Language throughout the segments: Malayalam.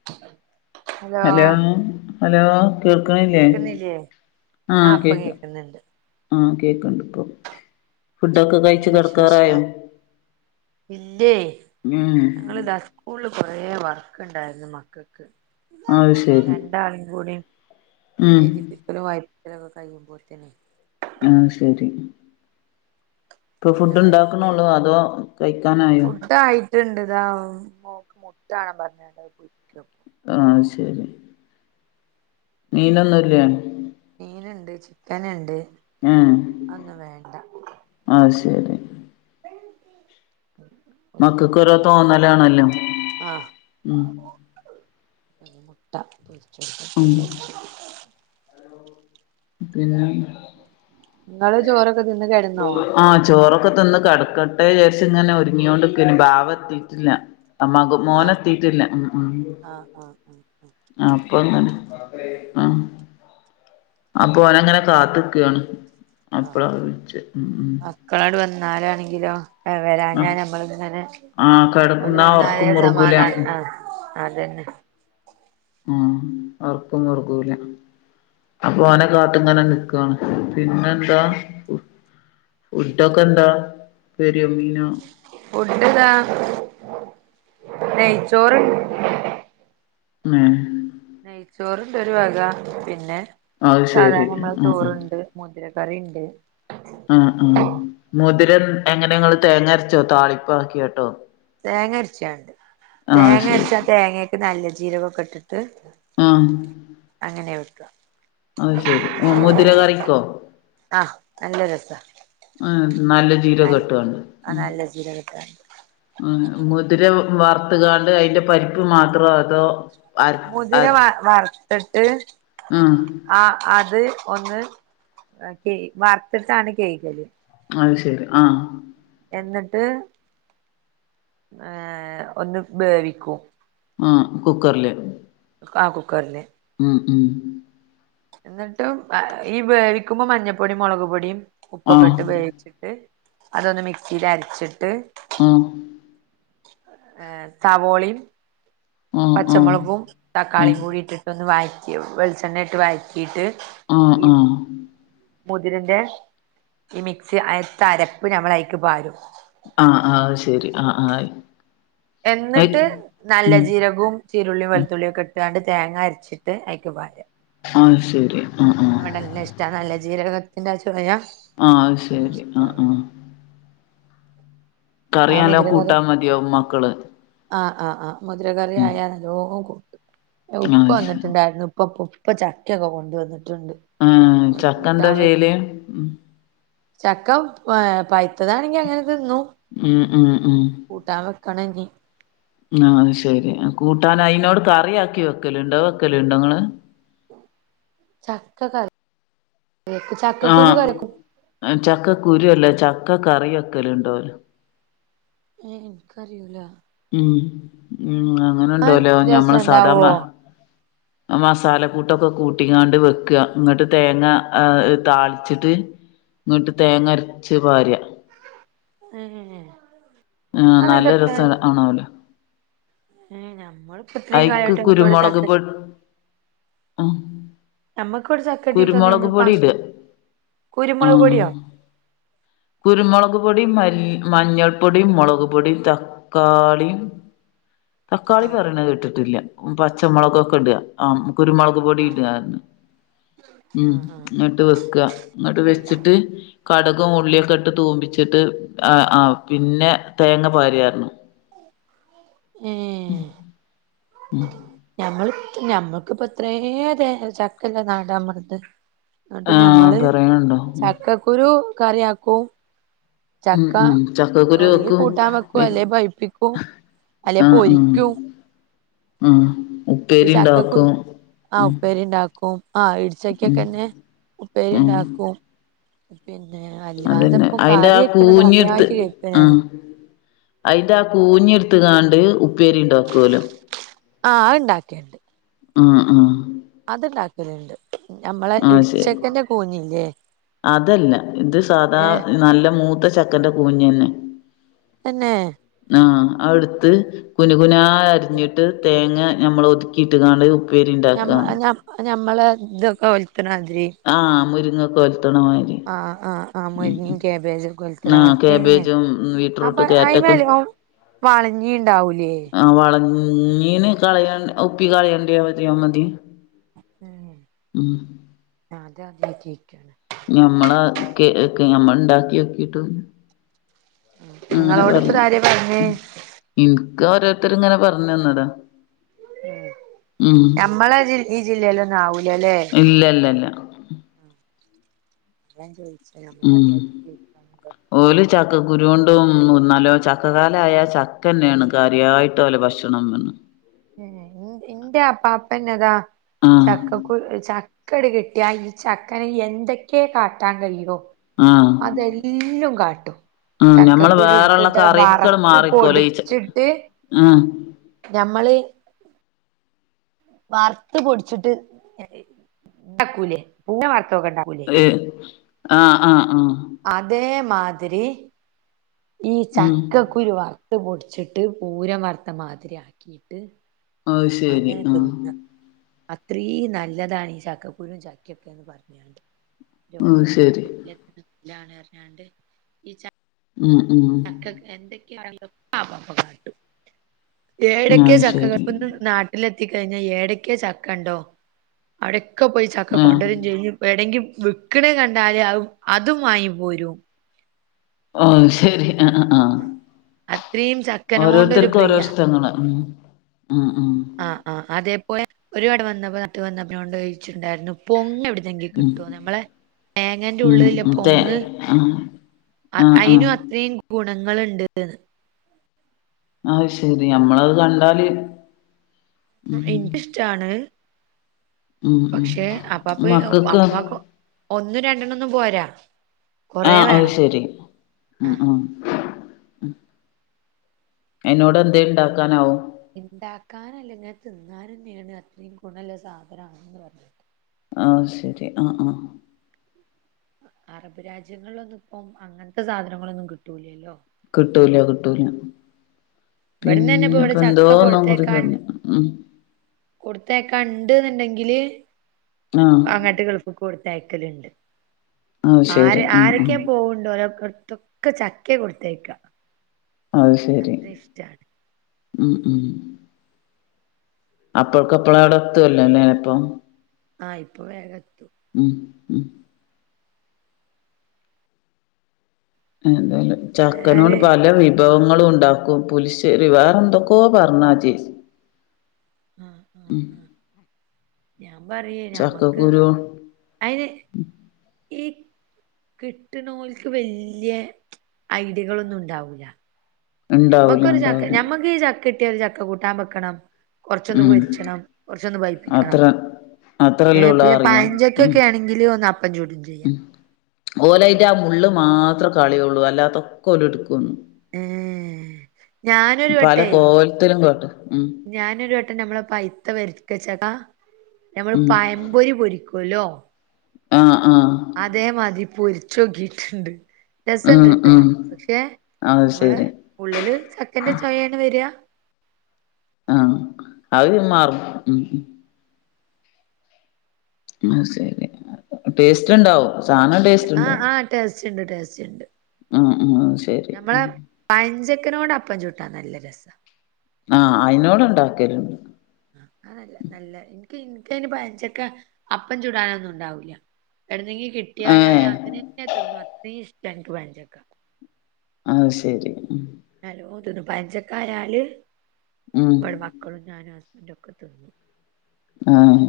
[inaudible] ഹലോ ഹലോ കേൾക്കണില്ലേ കേക്കുന്നില്ലേ ആഹ ആഹ് ഇപ്പ കേക്ക കേക്കുന്നുണ്ട് ആഹ് കേക്ക്ണ്ട് ഇപ്പം ഫുഡൊക്കെ കഴിച്ച് എന്താ കെടക്കാറായോ വിശേഷം ഉം ഇങ്ങളിത സ്കൂളില് കുറേ വർക്ക് ഉണ്ടായിരുന്നു മക്കക്ക് അത്ശെരി ഉം [inaudible] കഴിയുമ്പോത്തന്നെ ആഹ ശരി ഇപ്പൊ ഓലെ ഫുഡ് ബാക്കിലായി ഉണ്ടാക്കണോള്ളു അതോ കഴിക്കാനായോ ഫുഡ് [inaudible] മോക്ക് മുട്ടാണ് പറഞ്ഞണ്ടത് ആഹ് ശരി മീനൊന്നു ഇല്ലേ മീനുണ്ട് ചിക്കൻ ഇണ്ട് ഏഹ് അയ്ശരി [unintelligible] ഓൽക്ക് മക്കൾക്ക് മുട്ട ഓരോ തോന്നലാണല്ലോ ഉം ന്നെ മുട്ട പൊരിച്ചോട്ക്കട്ടേ ഉം പിന്നെ നിങ്ങള് ചോറൊക്കെ തിന്ന് കിടന്നോ ആഹ് ചോറൊക്കെ തിന്ന് കെട ക്കട്ടേന്ന് വിചാരിച്ച ഇങ്ങനെ ഒരുങ്ങിയോണ്ട്ക്കേനി ബാവ എത്തീട്ടില്ല അമ്മാക്ക് ആ മോനെത്തിട്ടില്ല ഉം ഉം ആ ആ ആ ആ ആഹ് അപ്പൊ അങ്ങനെ ആഹ് അപ്പൊ ഓനങ്ങനെ കാത്ത്ക്കാണ് അപ്പളാ വിൾച്ചേ ഉം ഉം മക്കളട് വന്നാലാണെങ്കിലോ ആ വരാഞ്ഞാ ഞമ്മൾ ഇങ്ങനെ ആ ഓര് കെടന്നാ വന്നാലേ ഒറക്കം മുറുകൂല സമാധാനം ആഹ് അതന്നെ ആഹ് ഒർക്കം ഒറഗൂല അപ്പൊ ഓനെ കാത്ത്ങ്ങനെ നിക്കും ആണ് പിന്നെന്താ ആഹ് ഫുഡൊക്കെ എന്താ പെരിയ ഫുഡ്താ നെയ്ച്ചോർ ഉം നെയ്ച്ചോറ്ണ്ടൊരു വക പിന്നെ അത് ശരി സാധാരണ നമ്മളെ ആ ചോർണ്ട് മുദിരക്കറിണ്ട് ആഹ് ആഹ് മുതിര എങ്ങനെങ്ങള് തേങ്ങ അരച്ചോ താളിപ്പാക്കിയാട്ടോ തേങ്ങ അരച്ചാട്ട് ആ അത് തേങ്ങ ശരി അരച്ചാ തേങ്ങേക്ക് നല്ല ജീരകൊക്കെ ഇട്ടിട്ട് ആഹ് അങ്ങനെയ വെക്കാ അയ്ശെരി ആഹ് മുതിര കറിക്കോ ആഹ് നല്ല രസാ ആഹ് നല്ല നൽ ജീരകട്ടാണ്ട് ആഹ് ഉം നല്ല ജീരകട്ടാണ്ട് ഉം മുതിര വാർത്ത്കാണ്ട് അയിന്റെ പരിപ്പ് മാത്രോ അതോ അര മുതിര വ വർത്തിട്ട് ഉം ആഹ് അത് ഒന്ന് കേ വർത്തിട്ടാണ് കെയ്കല് അത് ശരി ആഹ് എന്നിട്ട് ഏഹ് ഒന്ന് വേവിക്കും ആഹ് കുക്കർല് കാ കുക്കർല് ഉം ഉം എന്നിട്ടും ഈ വേവിക്കുമ്പോ മഞ്ഞൾപ്പൊടിയും മൊളക് പൊടിയും ഉപ്പൊക്കെ ആഹ് ഇട്ട് വേവിച്ചിട്ട് അതൊന്ന് മിക്സിൽ അരച്ചിട്ട് ആഹ് ഏഹ് സവോളീം ആഹ് ആഹ് പച്ചമൊളകും ആഹ് തക്കാളീം കൂടി ഇട്ടിട്ട് ഒന്ന് വയറ്റി വെളിച്ചെണ്ണ ഇട്ട് വഴറ്റിയിട്ട് ആഹ് ഈ ആഹ് മുതിരന്റെ ഈ മിക്സി അയ്ത്തെ അരപ്പ് ഞമ്മളൈക്ക് പാരും ആഹ് ആഹ് ശെരി ആഹ് ആഹ് അയ് എന്നിട്ട് നല്ല ഉം ജീരകും ചീരുള്ളിം ഉം വെളുത്തുള്ളിം ഒക്കെ ഇട്ടാണ്ട് തേങ്ങ അരച്ചിട്ട് അയ്ക്കപാരാ ആയ്ശെരി ആഹ് ആഹ് അവിടെന്നെ ഇഷ്ടാ നല്ല ജീരകത്തിന്റെ ചൊവയ ആഹ് അയ്ശരി ആഹ് ആഹ് ആ കറിനല്ലോ മുതിരകറി കൂട്ടാൻ മതിയാവും മക്കള് ആഹ് ആഹ് ആഹ് മുതിര കറി ഉം ആയാ നല്ലോ കൂട്ടും ഉപ്പ അത് ശരി വന്നിട്ടുണ്ടായിരുന്നു ഉപ്പപ്പ- ഇപ്പ ചക്കൊക്കെ കൊണ്ടുവന്നിട്ടുണ്ട് ഉം ചക്ക എന്താ കൂട്ടാൻ ചെയ്യല് വെക്ക ചക്ക ഏ പൈത്തതാണെങ്കി അങ്ങനെ തിന്നും ഉം ഉം ഉം കൂട്ടാവെക്കണം ഞ് ആഹാ അത് ശെരി കൂട്ടാൻ അയിനോട് കറിയാക്കി വെക്കല ഉണ്ടോ വെക്കല ഉണ്ടോ നിങ്ങള് ചക്ക ക ചക്കക്കുരു കരക്കും ചക്കക്കുരു അല്ല ചക്ക കറി വെക്കെല്ണ്ട്ലോ ഏ ഇൻക്ക്റിയൂല ഉം ഉം അങ്ങനെ അത് ഉണ്ടലോ ഞമ്മള് രസണ്ടാവോ സാദാമ്മ മസാലക്കൂട്ടൊക്കെ കൂട്ട്യാണ്ട് വെക്ക ന്നിട്ട് തേങ്ങ ഏ താളിച്ചിട്ട് ന്നിട്ട് തേങ്ങ അരച്ച് പാര്യ അങ്ങനെ ആ നല്ല രസം ആണാല്ലോ ഏ ഞമ്മള് ഇപ്പോ ഇത്രയും അയിക്ക് കാലയിട്ട് നമക്ക് ഇവിടെ കുരുമുളക് ചക്ക പൊ ആഹ് നമ്മക്ക് ഇവിടെ ചക്കട്ടിട്ട് ന്ന് കുരുമുളക് നമ്മള് പ പൊടി ഇടാ കുരുമുളക് പൊടിയോ? ആഹ് കുരുമുളക് പൊടി മ മഞ്ഞൾ പൊടിയും മുളക് പൊടിയും ത തക്കാളീം തക്കാളി ആഹ് പറയണ കേട്ടിട്ടില്ല പച്ചമുളകൊക്കെ ഇടുക ആ കുരുമുളക് പൊടി ആഹ് ഇടുകായിന്ന് ഉം ആഹ് ആഹ് ഇങ്ങട്ട് വെക്കാ ഇങ്ങട്ട് വെച്ചിട്ട് കടകും ഉള്ളിയൊക്കെ ഇട്ട് തൂമിച്ചിട്ട് ആ ആ് പിന്നെ തേങ്ങ പാര്യാരുന്നു ഏഹ് ഉം ഉം ഞമ്മൾ ഞമ്മൾക്കിപ്പ ഇത്രയ ചക്കല്ല നാടാമ്മളത് ന്നിട്ട് ആ ഞമ്മള് പറയണുണ്ടോ ചക്കക്കുരു കറിയാക്കും ഉം ചക്ക ഉം ചക്കക്കുരു ഒന്നെങ്കി വെക്കും കൂട്ടാൻ വെക്കൂ വി അല്ലെ പഴ്പ്പിക്കൂ അല്ലെ ആ ആ പൊരിക്കും ഉം ഈ ഉപ്പേരി ചക്കക്ക ഉണ്ടാക്കും ആ ഉപ്പേരി ഉണ്ടാക്കും ആഹാ ഉച്ചക്കൊക്കെ ഉം തന്നെ ഉം ഉപ്പേരിണ്ടാക്കും പിന്നെ അല്ലാതെ അതന്നെ ഇപ്പോ അയിന്റെ കറി ആ വെക്കണത് കൂഞ്ഞിട്ത്ത് ആദ്യയിട്ട് കേൾക്ക ഞാന് ആഹ് അയിന്റെ ആ കൂഞ്ഞി എടുത്ത്കാണ്ട് ഉപ്പേരി ഉണ്ടാക്കുവല്ലോ ആഹ് അത് ഇണ്ടാക്കേണ്ട് ഉം ഉം അത്ണ്ടാക്കലണ്ട് നമ്മളെ ആഹ് ശരി ഇടിച്ചക്കന്റെ കൂഞ്ഞില്ലേ അതല്ല ഇത് സാദാ ഏഹ് നല്ല മൂത്ത ചക്കന്റെ കൂഞ്ഞന്നെ തന്നെ ആഹ് അത്ടുത്ത് കുന കുന അരിഞ്ഞിട്ട് തേങ്ങ ഞമ്മൾ ഒതുക്കിയിട്ട് കാണ മ്മ ഞമ്മള് ഇതൊക്കെ ഒലുത്തണതിരി ആഹ് മുരിങ്ങൊക്കെ ഒലത്തണ മാതിരി ആഹാ ആഹ് ആ ഉം മരിങ്ങ ഉം കേബജകൊ ആഹ് [unintelligible] കാബേജും അപ്പ ബീറ്റ്റൂട്ട് ക്യാരറ്റൊക്കെ അയ്മല വളഞ്ഞി ഇണ്ടാവൂലേ മീന് കാള ഉപ്പി കാളയണ്ടവതിയാ മതി ഉം ഉം അത് അദ്യട്ട് കേക്കാണ് ഞമ്മള ഞമ്മള് ഉണ്ടാക്കി നോക്കിട്ട് അങ്ങനെ നിങ്ങളോട് ഇപ്പ പറഞ്ഞു ഇതാരാ പറഞ്ഞേ ഇൻക്ക് ഓരോരുത്തര് ഇങ്ങനെ പറഞ്ഞ തന്നതാ ഉം ഞമ്മളെ ജ ഈ ജില്ലയിലൊന്നും ആവൂലല്ലേ ഇല്ല ഇല്ല ഇല്ല അതാ ഞാൻ ചോയിച്ചേ നമ്മള് അദ്യാട്ട് കേക്കാണല്ലോ ഓല ചക്ക കുരുണ്ടുംന്നല്ലോ ചക്കകാലായ ചക്കന്നെയാണ് കാര്യമായിട്ട ഓലെ ഭക്ഷ [unintelligible] ഹെ എന്റെ അപ്പാപ്പന്നതാ ആഹ് ചക്ക ക്ക് ചക്കട് കിട്ടിയ ഈ ചക്കന എന്തൊക്കെയ കാട്ടാൻ കഴിയോ ആഹ് അതെല്ലാം കാട്ടും ഉം ഞമ്മള് ചക്കക്കുരു വേറെള്ള എടുത്തിട്ട് അവ് വറുത്ത് പൊടിച്ചിട്ട് ഉം ഞമ്മള് വാർത്ത പൊടിച്ചിട്ട് ഉണ്ടാക്കൂലേ പുന്നെ വാർത്തൊക്കെ ഉണ്ടാക്കൂല ഹ് ആഹ ആഹ് ആഹ അതേമാതിരി ഈ ഉം ചക്കക്കരു വറുത്ത് പൊടിച്ചിട്ട് പൂരം വറുത്ത മാതിരി ആക്കിയിട്ട് അ ശരി അങ്ങനെ ആഹ തിന്ന അത്രീ നല്ലതാണ് ഈ ചക്കക്കുരും ചക്കയൊക്കെന്ന് പറഞ്ഞണ്ട് അത് രോഗങ്ങൾ ശരി കൊല്ലാണ് ഇറഞ്ഞാണ്ട് ഈച്ച ഉ ഉം എന്തൊക്കെ യാലും [unintelligible] ഏടൊക്കെ അത് ചക്കകൾ ശരി അപ്പ ഇന്ന് വിട്ടില എത്തിക്കഴിഞ്ഞാൽ ഏടക്ക ചക്ക ഉണ്ടോ അവിടെയൊക്കെ പോയി ചക്ക ആഹ് കൊണ്ടുവരയും ചെയ്യും എടെങ്കിൽ വിക്ക്ണേ കണ്ടാല് അതും വാങ്ങിപ്പോരും ഓ ശരി ആഹ ആഹ അത്രയും ചക്കനോണ്ടൊരു ഓരോരുത്തർക്കും ഓരോ പ്രിയ പുതകങ്ങൾ ഉ ഉ ഉ ആ് ആ അതേപോലെ ഒരു ഇവിടെ വന്നപ്പോ നത്ത് വന്നപ്പോണ്ട് കഴിച്ചിണ്ടായിരുന്നു പൊങ് എവിടുന്നെങ്കും ഉം കിട്ടുവോ നമ്മളെ തേങ്ങേന്റെ ഉം ഉള്ളില്ല ഉം തേ പൊങ്ങ് ആഹ് ആഹ് ആഹ് അയിഅത്രയും ഗുണങ്ങണ്ട്ന്ന് അ ശെരി നമ്മളത് കണ്ടാല് ഉം ഇൻസ്ടാണ് ഉം ഉം പക്ഷെ അപ്പാപ്പ മക്കക്ക് അപ്പക്ക് ഒന്നും രണ്ടെണ്ണം ഒന്നും പോരാ കൊറേ ആഹ അത് വേണം ശരി ഉ ആഹ് ഉ ആയിനോട് എന്ത ഉണ്ടാക്കാനാവോ ഉണ്ടാക്കാന അല്ലെങ്കെ തിന്നൻ തന്നെയാണ് അത്രയും ഗുണല്ല സാധന ആണെന്ന് പറഞ്ഞത് ആ ശരി ആഹ ആഹ അറബ് രാജ്യങ്ങളിലൊന്നും ഇപ്പം അങ്ങനത്തെ സാധനങ്ങളൊന്നും കിട്ടൂലല്ലോ കിട്ടൂല കിട്ടൂല ഇവിടന്നന്നെ ഇപ്പ ഇവിടെ പിന്നെപ്പ എന്തോ ചക്ക ഒന്നൻ കൂടി തഞ്ഞ ഉ കൊടുത്തേക്കാണ്ഉണ്ട് എന്നുണ്ടെങ്കില് ആഹ അങ്ങാട്ടുഗെഫിക് കൊടുത്തയക്കലുണ്ട് അത് ആര് ശരി ആഹ് ആഹ് ആരൊക്കെയ പോകണ്ട ഓലോ ഇതൊക്കെ ചക്ക കൊടുത്തേക്ക അത് ശരി ഉ ഉ അപ്പൾക്കപ്പള അവിടെ എത്തുവല്ലോല്ല ഇപ്പം ആഹ് ഇപ്പൊ വേഗത്തു ഉം ഉം ഏതായാലും ചക്കനോട് ഏതായാലുവേ പല വീ വിഭവങ്ങളും ഉണ്ടാക്കും പുലിഷ ഒരു വേറെ എന്തൊക്കോ പറഞ്ഞാജേ ആഹ് ആഹ് ഉ ആഹ് ഞാൻ പറയേ ഞമ്മക്ക് ചക്കക്കുരു അയിന് ഇ കിട്ടുന്നോൽക്ക് വല്യ ഐഡിയകളൊന്നും ഉണ്ടാവൂല്ല ഉണ്ടാവൂല ഞമ്മക്കൊരു ച ഉണ്ടാവൂല ഞമ്മക്ക് ഈ ചക്ക കട്ടിയ ഒരു ചക്ക കൂട്ടാൻ വെക്കണം കുറച്ചൊന്ന് ഉം പൊച്ചണം കുറച്ചൊന്ന് ഭയിപ്പിക്കണം അത്ര ഏ അത്രല്ലേ ഉള്ളൂ പിന്നെ അറിയാം ഉം പഞ്ചക്കൊക്കെ ആണെങ്കിൽ ഒന്ന് അപ്പൻ ചൂടും ചെയ്യാം ഓലായിന്റെ ആ മുള്ള് മാത്രേ കളിയള്ളൂ അല്ലാത്തൊക്കെ ഓലെടുക്കുന്നു ഉം പല കോവലത്തിലും കേട്ട് ഉ ഞാനൊരു വട്ടം നമ്മളെ പൈത്ത വരക്കച്ചക്ക നമ്മൾ ഉം പയം ബോരി ബോരിക്കുല്ലോ ആഹ് ആഹ് അതേ മതി പൊരിച്ചൊക്കിട്ടുണ്ട് രസണ്ട് ഉം ട്ടോ ഉം പക്ഷെ അത് നമ്മള ശരി ഉള്ളില് ചക്കന്റെ ചൊയയാണ് വരിക ആഹ് അവര് മാറും ഉം അത്‌ശരി ടേസ്റ്റ് ഉണ്ടാവും. സാനം ആഹ ആ് ടേസ്റ്റ് ഉണ്ട് ടേസ്റ്റ് ഉണ്ട് ആഹ് ആഹ് ശരി ഉം പഞ്ചക്കനോട് അപ്പം ചൂട്ടാ നല്ല രസാ ആഹ് അതിനോട് ഉണ്ടാക്കരും അതല്ല നല്ല എനിക്ക് എനിക്കന് പഴച്ചക്ക അപ്പം ചൂടാനൊന്നും ഉണ്ടാവൂല്ല. എവിടുന്നെങ്കി ഏ കിട്ടിയാൽ അത് അങ്ങനെ തന്നെ തിന്നും അത്രേം ഇഷ്ടാ എനിക്ക് പഴംചക്ക അത് ശരി ഉം നലോ തിന്നു പഞ്ചക്കായാല് ഉം ഇബടെ മക്കളും ഞാനും ഹസ്ബൻറും ഒക്കെ തിന്നു ആഹ്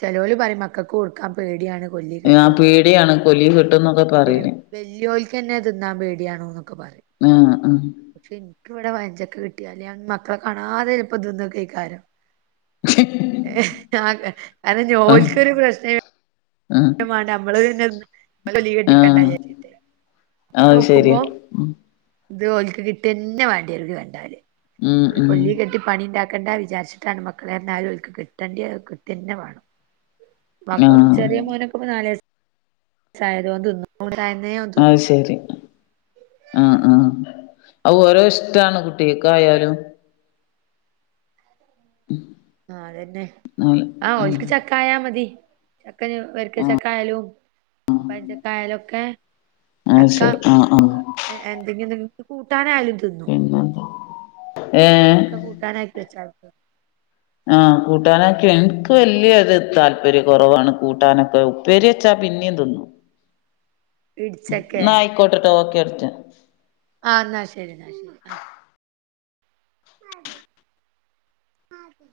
ചെിലോല് പറയും മക്കൾക്ക് കൊടുക്കാൻ പേടിയാണ് കൊല്ലി കെട്ടും അങ്ങനെ ടിയാണ് കൊലി കിട്ടുന്നൊക്കെ പ പിന്നെ വെല്ല്യോൽക്കന്നെ തിന്നാൻ പേടിയാണോ എന്നൊക്കെ പറയും. ആഹ് ആഹ് പക്ഷെ എനിക്കിവിടെ പഴംചക്ക കിട്ടിയാല് ഞാൻ മക്കളെ കാണാതെ ചിലപ്പോ തിന്നോകേക്കാരം അതെ അതനെ ആ ഓൽക്കൊരു പ്രശ്നേ ആ മാണ്ട നമ്മള് പിന്നെ പൊലി ആ കെട്ടിക്കണ്ടാ വിചാരിച്ചിട്ടേ അത് ശെരിയാ ഉം ഇത് ഓൽക്ക് കിട്ടിയന്നെ വേണ്ടി വരും ഇത് കണ്ടാല്. ഉം അവര് ഉം കൊല്ലി കെട്ടി പണി ഇണ്ടാക്കണ്ടാ വിചാരിച്ചിട്ടാണ് മക്കളെന്നെ ആയാലും ഓൽക്ക് കിട്ടണ്ടിയെ കിട്ടന്നെ വേണം ആ പ്പാക്കം ചെറിയ മോനൊക്കെപ്പൊ നാല് വയസ്സ് ആയേരേ ഓൻ തിന്നും. ഓൻ തനിയെ അഹ് ശരി ആഹ് ആഹ് അത് ഓരോ ഇഷ്ടാണ് കുട്ടിക്കൊക്കെ ആയാലും ഉം ആ അതന്നെ ആഹ ഒക്ക് ചക്കായാ മതി ചക്കന് വരക്ക് ആ ചക്ക ആയാലും. പഴഞ്ചക്കായാലൊക്കെ അത് ചക്ക ശരി ആ ആ എ എന്തെങ്കിലും കു കൂട്ടാനായാലും തിന്നു പിന്നെന്താ ഏ ചക്ക കൂട്ടാനായിട്ട് വെച്ചാലും തിന്നും ആ കൂട്ടാനൊക്കെ എനിക്ക് വല്യത് താല്പര്യം കുറവാണ് കൂട്ടാനൊക്കെ ഉപ്പേരിവെച്ചാ പിന്നേം തിന്നും ഇട്ച്ചക്കെ റിപ്പോട്ടൊട്ത്ത് ഓക്കെ അടിച്ച ആഹ് എന്നാ ശരി എന്നാ ശരി ആഹ് അതെ... അതെ